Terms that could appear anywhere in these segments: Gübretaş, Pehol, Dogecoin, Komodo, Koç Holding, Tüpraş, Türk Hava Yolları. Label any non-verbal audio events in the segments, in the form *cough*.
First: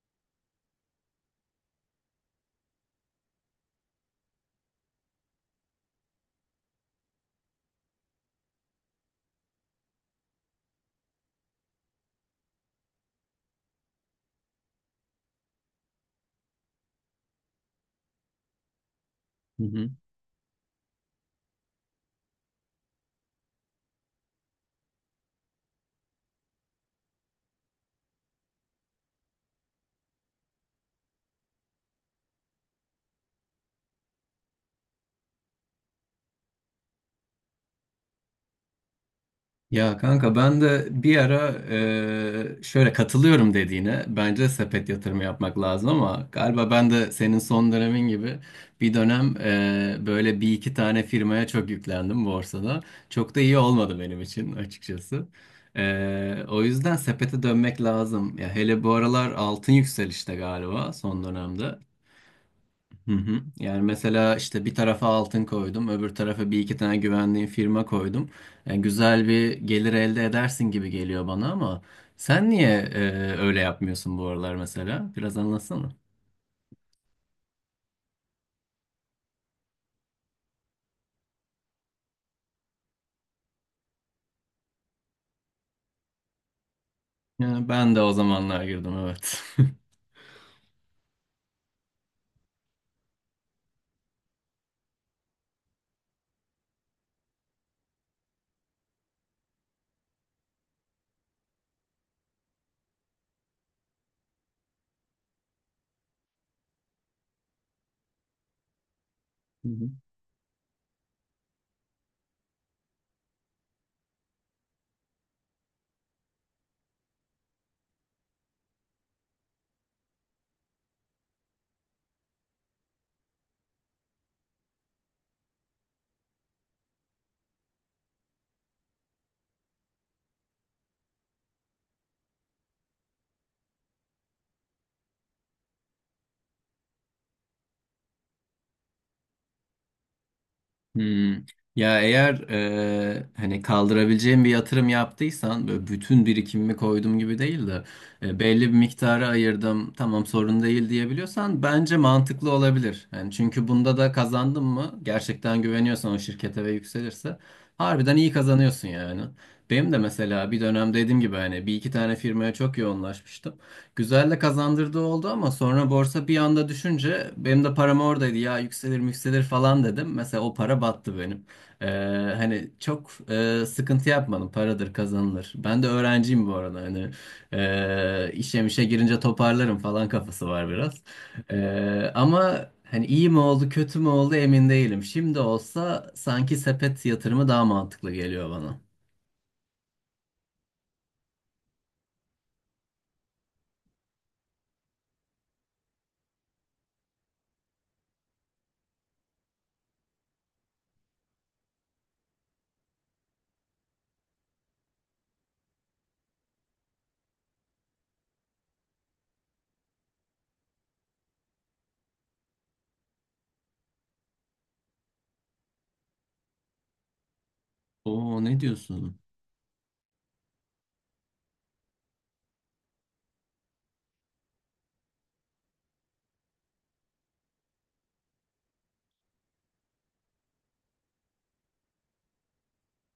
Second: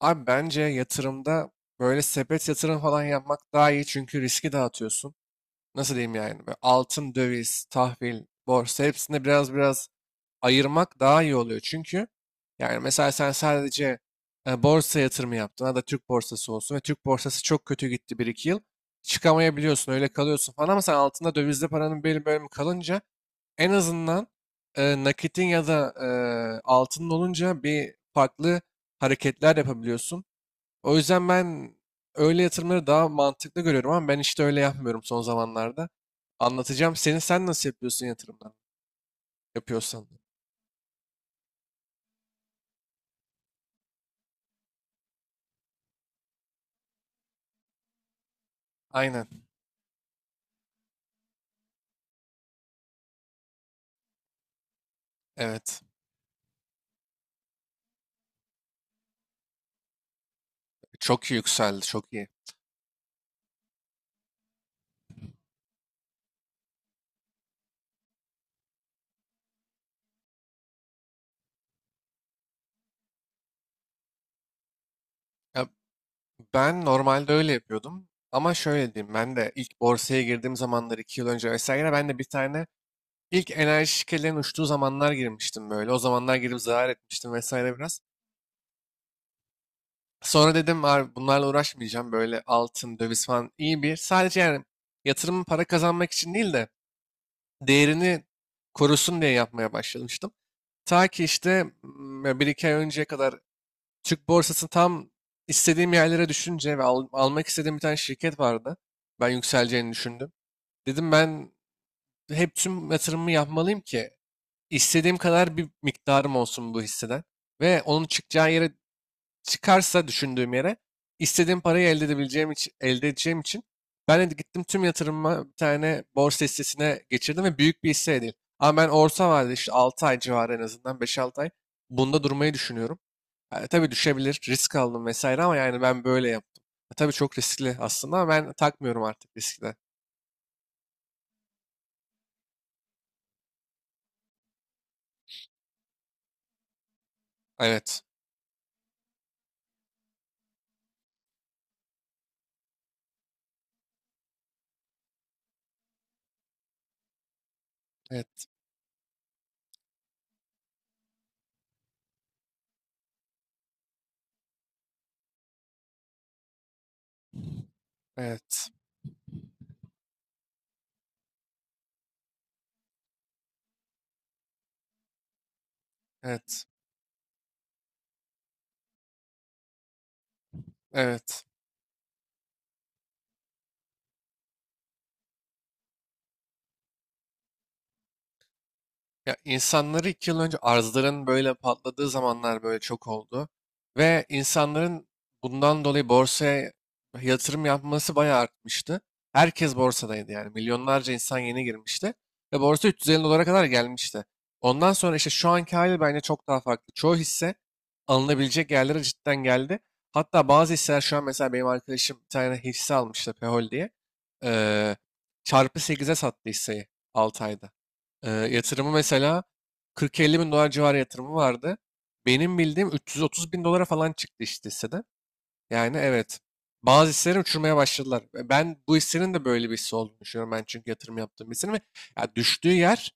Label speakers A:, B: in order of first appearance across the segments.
A: Abi bence yatırımda böyle sepet yatırım falan yapmak daha iyi çünkü riski dağıtıyorsun. Nasıl diyeyim yani? Böyle altın, döviz, tahvil, borsa hepsinde biraz biraz ayırmak daha iyi oluyor. Çünkü yani mesela sen sadece borsa yatırımı yaptın ya da Türk borsası olsun ve Türk borsası çok kötü gitti bir iki yıl.
B: Hı hı.
A: Çıkamayabiliyorsun öyle kalıyorsun falan ama sen altında dövizde paranın belli bölümü kalınca en azından nakitin ya da altının olunca bir farklı hareketler yapabiliyorsun. O yüzden ben öyle yatırımları daha mantıklı görüyorum ama ben işte öyle yapmıyorum son zamanlarda. Anlatacağım seni. Sen nasıl yapıyorsun yatırımlar?
B: Ya
A: Yapıyorsan.
B: kanka ben de bir ara şöyle katılıyorum dediğine bence sepet yatırımı yapmak lazım ama galiba ben de senin son dönemin gibi bir dönem
A: Aynen.
B: böyle bir iki tane firmaya çok yüklendim borsada. Çok da iyi olmadı benim için açıkçası.
A: Evet.
B: O yüzden sepete dönmek lazım. Ya hele bu aralar altın yükselişte galiba
A: Çok
B: son
A: iyi
B: dönemde.
A: yükseldi. Çok iyi.
B: Hı hı. Yani mesela işte bir tarafa altın koydum, öbür tarafa bir iki tane güvendiğim firma koydum. Yani güzel bir gelir elde edersin gibi geliyor bana ama sen niye öyle yapmıyorsun bu aralar mesela? Biraz
A: Ya
B: anlatsana.
A: ben normalde öyle yapıyordum. Ama şöyle diyeyim. Ben de ilk borsaya girdiğim zamanlar 2 yıl önce vesaire ben de bir tane ilk enerji şirketlerinin uçtuğu zamanlar girmiştim böyle. O zamanlar girip zarar etmiştim
B: Yani
A: vesaire
B: ben de
A: biraz.
B: o zamanlar girdim, evet.
A: Sonra dedim abi bunlarla uğraşmayacağım. Böyle altın, döviz falan iyi bir. Sadece yani yatırımın para kazanmak için değil de değerini korusun diye yapmaya başlamıştım. Ta ki işte bir iki ay önceye kadar Türk borsası tam istediğim yerlere düşünce ve almak istediğim bir tane şirket vardı. Ben yükseleceğini
B: *laughs*
A: düşündüm. Dedim ben hep tüm yatırımımı yapmalıyım ki istediğim kadar bir miktarım olsun bu hisseden. Ve onun çıkacağı yere çıkarsa düşündüğüm yere istediğim parayı elde edebileceğim için, elde edeceğim için ben de gittim tüm yatırımımı bir tane borsa hissesine geçirdim ve büyük bir hisse değil. Ama ben orta vadede işte 6 ay civarı en azından beş 6 ay bunda durmayı düşünüyorum. Ha, tabii düşebilir, risk aldım vesaire ama yani ben böyle yaptım. Ha, tabii çok riskli aslında ama ben takmıyorum artık riskle.
B: Hmm. Ya eğer hani kaldırabileceğim bir yatırım yaptıysan böyle bütün birikimimi koydum gibi değil de
A: Evet,
B: belli bir miktarı ayırdım, tamam sorun değil diyebiliyorsan bence mantıklı olabilir. Yani çünkü bunda da kazandın mı gerçekten güveniyorsan o şirkete ve yükselirse harbiden iyi
A: evet,
B: kazanıyorsun yani. Benim de mesela bir dönem dediğim gibi hani bir iki tane firmaya çok yoğunlaşmıştım. Güzel de kazandırdığı oldu ama sonra borsa bir anda düşünce benim de param oradaydı, ya
A: evet,
B: yükselir yükselir falan dedim. Mesela o para battı benim. Ee, Hani çok sıkıntı yapmadım, paradır kazanılır. Ben de öğrenciyim bu
A: evet,
B: arada, hani işe mişe girince toparlarım falan kafası var biraz.
A: evet.
B: Ama hani iyi mi oldu kötü mü oldu emin değilim. Şimdi olsa sanki sepet yatırımı daha mantıklı geliyor bana.
A: Ya insanları 2 yıl önce arzların böyle patladığı zamanlar böyle çok oldu. Ve insanların bundan dolayı borsaya yatırım yapması bayağı artmıştı. Herkes borsadaydı yani. Milyonlarca insan yeni girmişti. Ve borsa 350 dolara kadar gelmişti. Ondan sonra işte şu anki hali bence çok daha farklı. Çoğu hisse alınabilecek yerlere cidden geldi. Hatta bazı hisseler şu an mesela benim arkadaşım bir tane hisse almıştı Pehol diye. Ee, çarpı sekize sattı hisseyi 6 ayda.
B: Oo, ne
A: Yatırımı
B: diyorsun?
A: mesela 40-50 bin dolar civarı yatırımı vardı. Benim bildiğim 330 bin dolara falan çıktı işte hisseden. Yani evet. Bazı hisseleri uçurmaya başladılar. Ve ben bu hissenin de böyle bir hisse olduğunu düşünüyorum. Ben çünkü yatırım yaptığım bir hissenin ve ya düştüğü yer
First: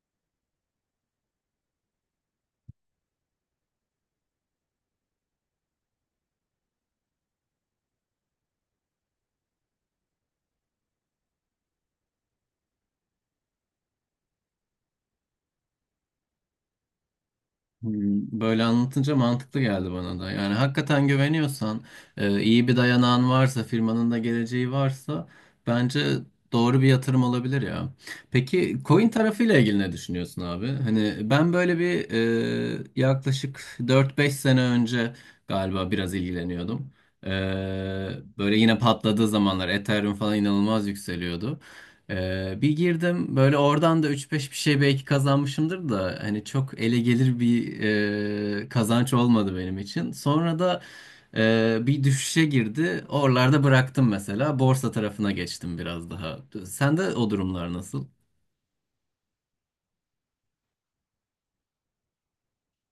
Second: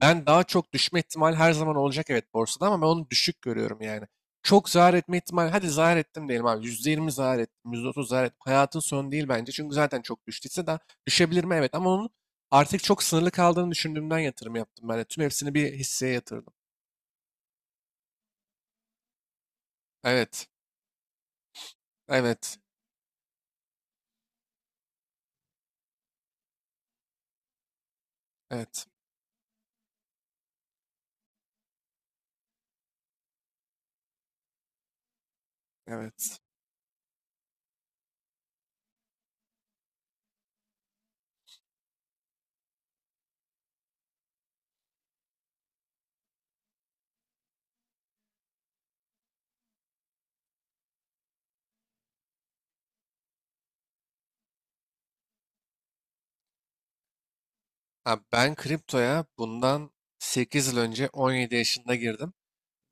A: ben daha çok düşme ihtimali her zaman olacak evet borsada ama ben onu düşük görüyorum yani. Çok zarar etme ihtimali, hadi zarar ettim diyelim abi. %20 zarar ettim, %30 zarar ettim. Hayatın sonu değil bence. Çünkü zaten çok düştüyse daha düşebilir mi? Evet ama onun artık çok sınırlı kaldığını düşündüğümden yatırım yaptım ben de. Tüm hepsini bir hisseye yatırdım.
B: Böyle anlatınca mantıklı geldi bana da.
A: Evet,
B: Yani hakikaten güveniyorsan,
A: evet,
B: iyi bir dayanağın varsa, firmanın da geleceği varsa bence doğru bir yatırım olabilir ya. Peki
A: evet,
B: coin tarafıyla ilgili ne düşünüyorsun abi? Hani ben böyle bir yaklaşık dört beş sene önce galiba biraz
A: evet.
B: ilgileniyordum. E, Böyle yine patladığı zamanlar Ethereum falan inanılmaz yükseliyordu. Bir girdim böyle, oradan da üç beş bir şey belki kazanmışımdır da hani çok ele gelir bir kazanç olmadı benim için. Sonra da bir düşüşe girdi. Oralarda bıraktım mesela. Borsa tarafına geçtim biraz daha. Sende o durumlar nasıl?
A: Abi ben kriptoya bundan 8 yıl önce 17 yaşında girdim.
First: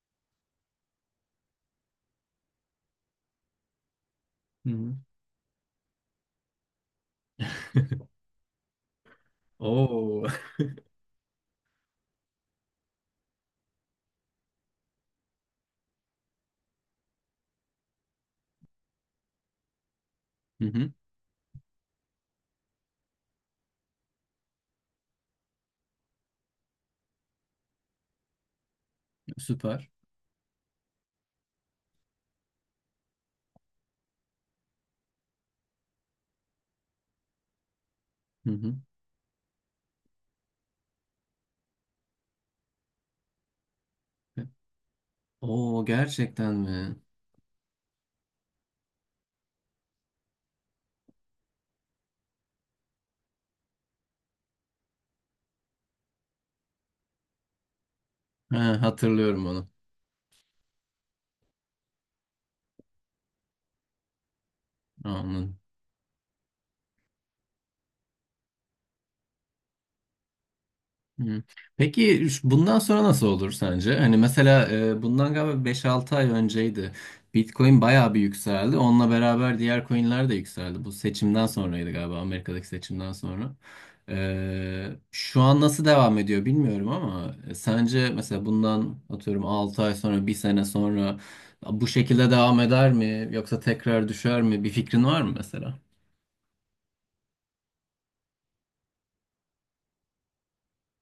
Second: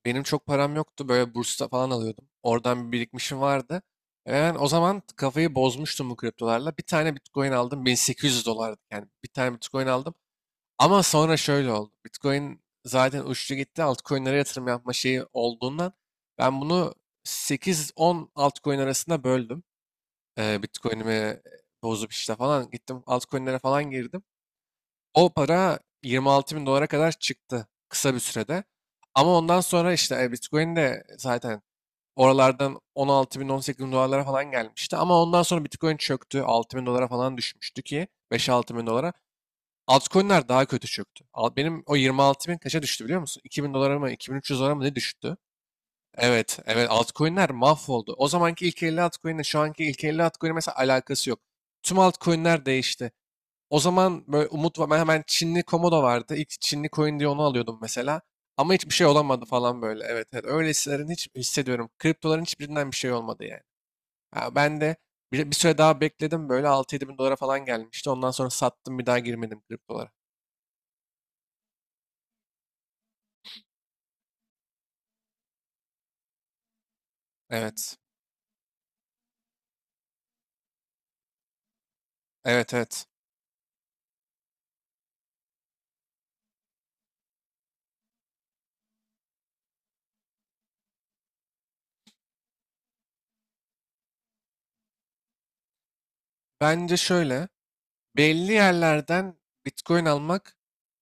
A: Benim çok param yoktu. Böyle bursta falan alıyordum. Oradan bir birikmişim vardı. Ben o
B: Hı hı.
A: zaman kafayı bozmuştum bu kriptolarla. Bir tane Bitcoin aldım. 1800 dolardı. Yani bir tane Bitcoin aldım.
B: Oo.
A: Ama sonra şöyle oldu. Bitcoin zaten uçtu gitti. Altcoin'lere yatırım yapma şeyi olduğundan ben bunu 8-10 altcoin arasında böldüm.
B: *laughs* Hı hı,
A: Bitcoin'imi bozup işte falan gittim. Altcoin'lere falan girdim. O para 26 bin dolara kadar çıktı kısa bir sürede. Ama ondan
B: süper.
A: sonra işte Bitcoin de zaten oralardan 16 bin 18 bin dolarlara falan gelmişti. Ama ondan sonra Bitcoin çöktü. 6 bin dolara falan düşmüştü ki
B: Hı hı.
A: 5-6 bin dolara. Altcoin'ler daha kötü çöktü. Benim o 26 bin kaça düştü biliyor musun? 2 bin dolara mı 2300 dolara mı ne düştü?
B: Oo, gerçekten
A: Evet, evet
B: mi?
A: altcoin'ler mahvoldu. O zamanki ilk 50 altcoin'le şu anki ilk 50 altcoin'in mesela alakası yok. Tüm altcoin'ler değişti. O zaman böyle umut var. Ben hemen Çinli Komodo vardı. İlk Çinli coin diye onu alıyordum mesela. Ama
B: Ha,
A: hiçbir şey olamadı
B: hatırlıyorum onu.
A: falan böyle. Evet evet. Öyle hisselerin hiç hissediyorum. Kriptoların hiçbirinden bir şey olmadı yani. Ha, ben de bir
B: Anladım.
A: süre daha bekledim. Böyle 6-7 bin dolara falan gelmişti. Ondan sonra sattım bir daha girmedim kriptolara.
B: Hı. Peki bundan sonra nasıl olur sence? Hani mesela bundan galiba beş-altı ay önceydi. Bitcoin
A: Evet.
B: bayağı bir yükseldi. Onunla beraber diğer coinler de yükseldi. Bu seçimden sonraydı galiba, Amerika'daki
A: Evet evet.
B: seçimden sonra. Şu an nasıl devam ediyor bilmiyorum ama sence mesela bundan atıyorum 6 ay sonra, bir sene sonra bu şekilde devam eder mi? Yoksa tekrar düşer mi? Bir fikrin var mı mesela?
A: Bence şöyle. Belli yerlerden Bitcoin almak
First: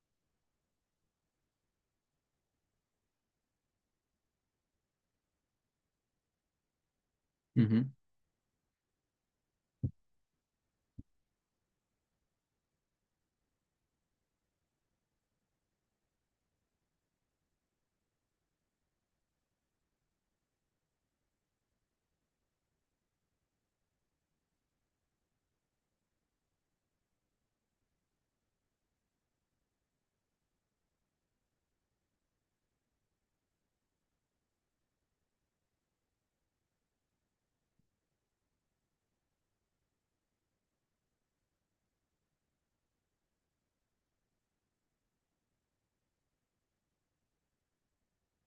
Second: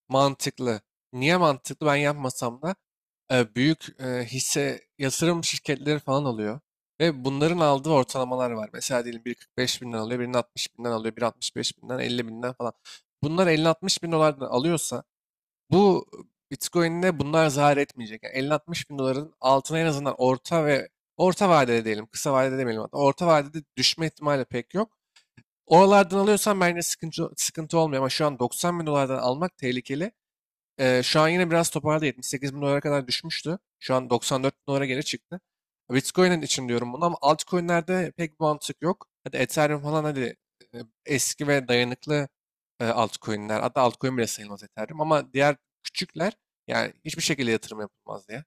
A: mantıklı. Niye mantıklı? Ben yapmasam da büyük hisse yatırım şirketleri falan alıyor. Ve bunların
B: Hı hı.
A: aldığı ortalamalar var. Mesela diyelim biri 45 binden alıyor, birinin 60 binden alıyor, biri 65 binden, 50 binden falan. Bunlar 50-60 bin dolardan alıyorsa bu Bitcoin'de bunlar zarar etmeyecek. Yani 50-60 bin doların altına en azından orta ve orta vadede diyelim, kısa vadede demeyelim hatta. Orta vadede düşme ihtimali pek yok. Oralardan alıyorsan bence sıkıntı, sıkıntı olmuyor ama şu an 90 bin dolardan almak tehlikeli. Şu an yine biraz toparladı. 78 bin dolara kadar düşmüştü. Şu an 94 bin dolara geri çıktı. Bitcoin'in için diyorum bunu ama altcoin'lerde pek bir mantık yok. Hadi Ethereum falan hadi e, eski ve dayanıklı altcoin'ler. Hatta altcoin bile sayılmaz Ethereum ama diğer küçükler yani hiçbir şekilde yatırım yapılmaz diye.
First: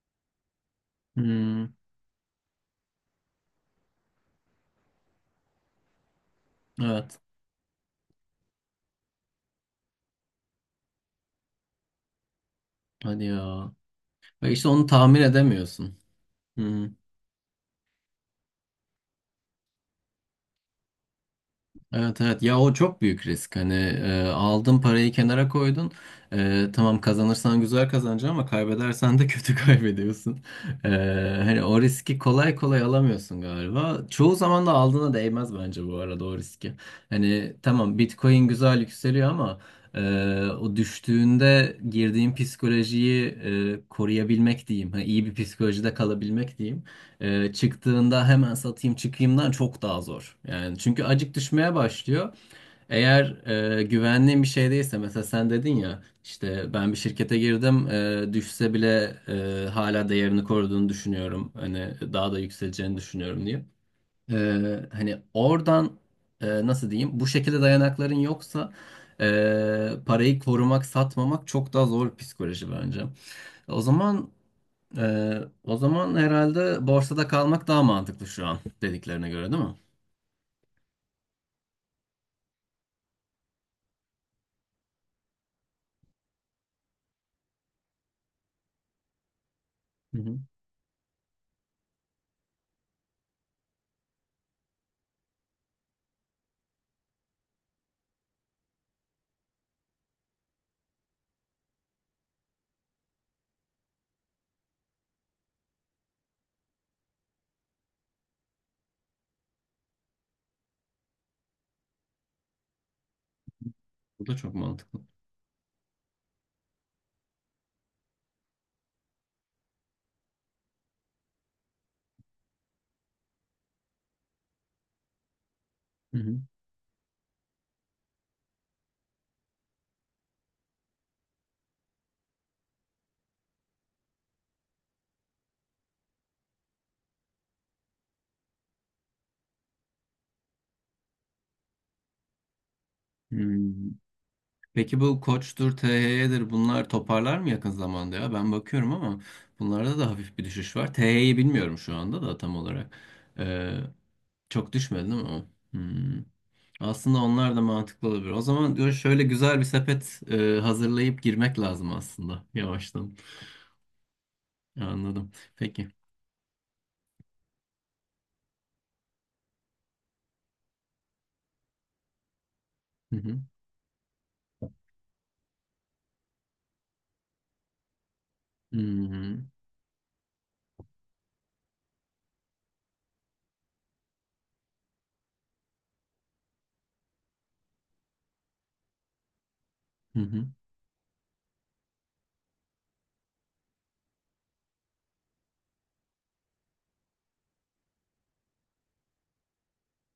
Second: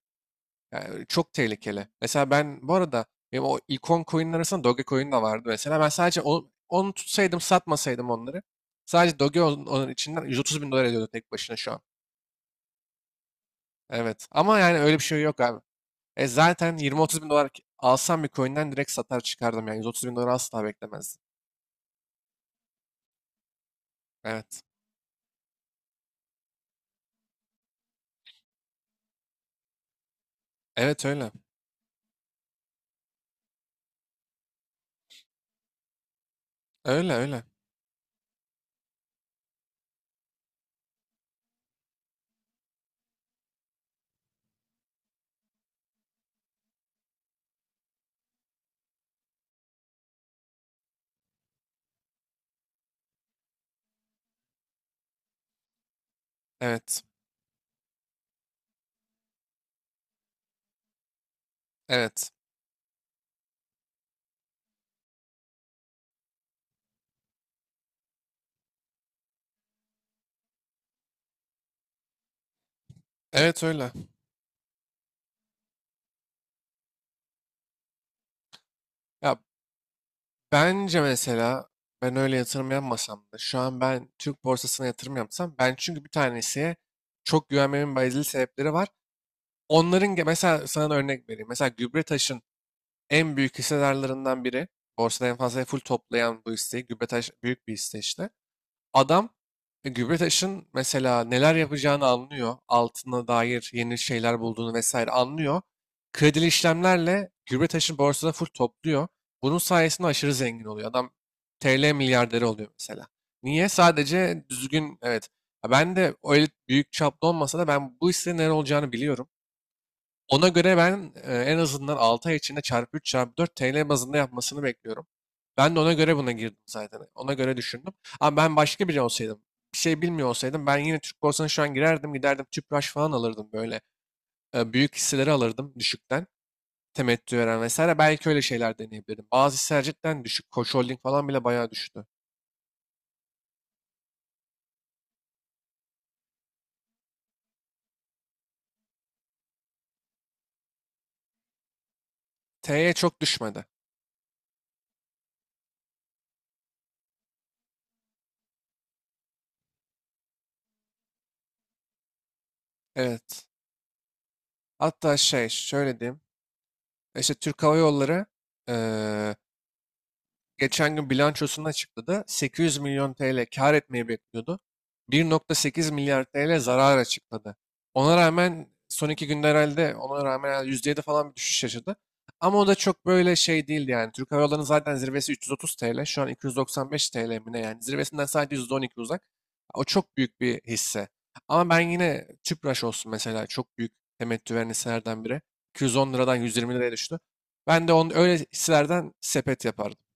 A: Yani çok
B: Hmm,
A: tehlikeli. Mesela ben bu arada benim o ikon coin'in arasında Dogecoin de vardı mesela. Ben sadece onu
B: evet.
A: tutsaydım satmasaydım onları. Sadece Doge onun içinden 130 bin dolar ediyordu tek başına şu an.
B: Hadi ya.
A: Evet.
B: Ve
A: Ama
B: işte
A: yani
B: onu
A: öyle bir şey
B: tahmin
A: yok abi.
B: edemiyorsun.
A: E zaten
B: Hmm.
A: 20-30 bin dolar alsam bir coin'den direkt satar çıkardım yani. 130 bin dolar asla beklemezdim.
B: Evet, evet ya, o çok büyük risk hani
A: Evet.
B: aldın parayı kenara koydun. Tamam kazanırsan güzel kazanacaksın ama kaybedersen de kötü *laughs* kaybediyorsun. E,
A: Evet öyle.
B: Hani o riski kolay kolay alamıyorsun galiba çoğu zaman, da aldığına değmez bence bu arada o riski,
A: Öyle öyle.
B: hani tamam Bitcoin güzel yükseliyor ama e, o düştüğünde girdiğin psikolojiyi koruyabilmek diyeyim, hani iyi bir psikolojide kalabilmek diyeyim çıktığında hemen satayım çıkayımdan çok daha zor. Yani çünkü acık düşmeye başlıyor. Eğer güvenliğin bir şey değilse, mesela sen dedin ya işte ben bir
A: Evet.
B: şirkete girdim düşse bile hala değerini koruduğunu düşünüyorum. Hani
A: Evet.
B: daha da yükseleceğini düşünüyorum diye. E, Hani oradan nasıl diyeyim, bu şekilde dayanakların yoksa parayı korumak, satmamak çok daha zor bir psikoloji bence.
A: Evet
B: O
A: öyle.
B: zaman ee, o zaman herhalde borsada kalmak daha mantıklı şu an dediklerine
A: Ya
B: göre, değil mi?
A: bence mesela ben öyle yatırım yapmasam da şu an ben Türk borsasına yatırım yapsam ben çünkü bir tanesiye çok güvenmemin bazı sebepleri var. Onların
B: Hı hı.
A: mesela sana da örnek vereyim. Mesela Gübretaş'ın en büyük hissedarlarından biri. Borsada en fazla full toplayan bu hisseyi. Gübretaş büyük bir hisse işte. Adam Gübretaş'ın mesela neler yapacağını anlıyor. Altına dair yeni şeyler bulduğunu vesaire anlıyor. Kredili işlemlerle Gübretaş'ın borsada full topluyor. Bunun sayesinde aşırı zengin oluyor. Adam TL milyarderi oluyor mesela. Niye?
B: Bu da
A: Sadece
B: çok
A: düzgün
B: mantıklı.
A: evet. Ha, ben de öyle büyük çaplı olmasa da ben bu işlerin ne olacağını biliyorum. Ona göre ben en azından 6 ay içinde çarpı 3 çarpı 4 TL bazında yapmasını bekliyorum. Ben de ona göre
B: Hı
A: buna
B: hı.
A: girdim zaten. Ona göre düşündüm. Ama ben başka biri olsaydım, bir şey bilmiyor olsaydım ben yine Türk borsasına şu an girerdim, giderdim Tüpraş falan alırdım böyle. Büyük hisseleri alırdım düşükten. Temettü veren vesaire. Belki öyle şeyler deneyebilirim. Bazı hisseler cidden düşük. Koç Holding falan bile bayağı düştü.
B: Hmm. Peki bu Koç'tur, THY'dir bunlar toparlar mı yakın zamanda ya? Ben bakıyorum ama bunlarda da hafif bir düşüş var. THY'yi bilmiyorum şu anda da tam olarak.
A: T'ye çok düşmedi.
B: Ee, Çok düşmedi değil mi o? Hmm. Aslında onlar da mantıklı olabilir. O zaman diyor, şöyle güzel bir sepet hazırlayıp girmek lazım aslında yavaştan.
A: Evet. Hatta
B: Anladım.
A: şey
B: Peki.
A: şöyle diyeyim. İşte Türk Hava Yolları e, geçen gün bilançosunu açıkladı. 800 milyon
B: Hı hı.
A: TL kar etmeyi bekliyordu. 1.8 milyar TL zarar açıkladı. Ona rağmen son 2 günde
B: Hmm.
A: herhalde ona rağmen herhalde %7 falan bir düşüş yaşadı. Ama o da çok böyle şey değildi yani. Türk Hava Yolları'nın zaten zirvesi 330 TL. Şu an 295 TL mi ne yani. Zirvesinden sadece %12 uzak. O çok
B: Hı
A: büyük
B: hı.
A: bir hisse. Ama ben yine Tüpraş olsun mesela çok büyük temettü veren hisselerden biri. 210 liradan 120 liraya düştü. Ben de onun öyle hisselerden sepet yapardım.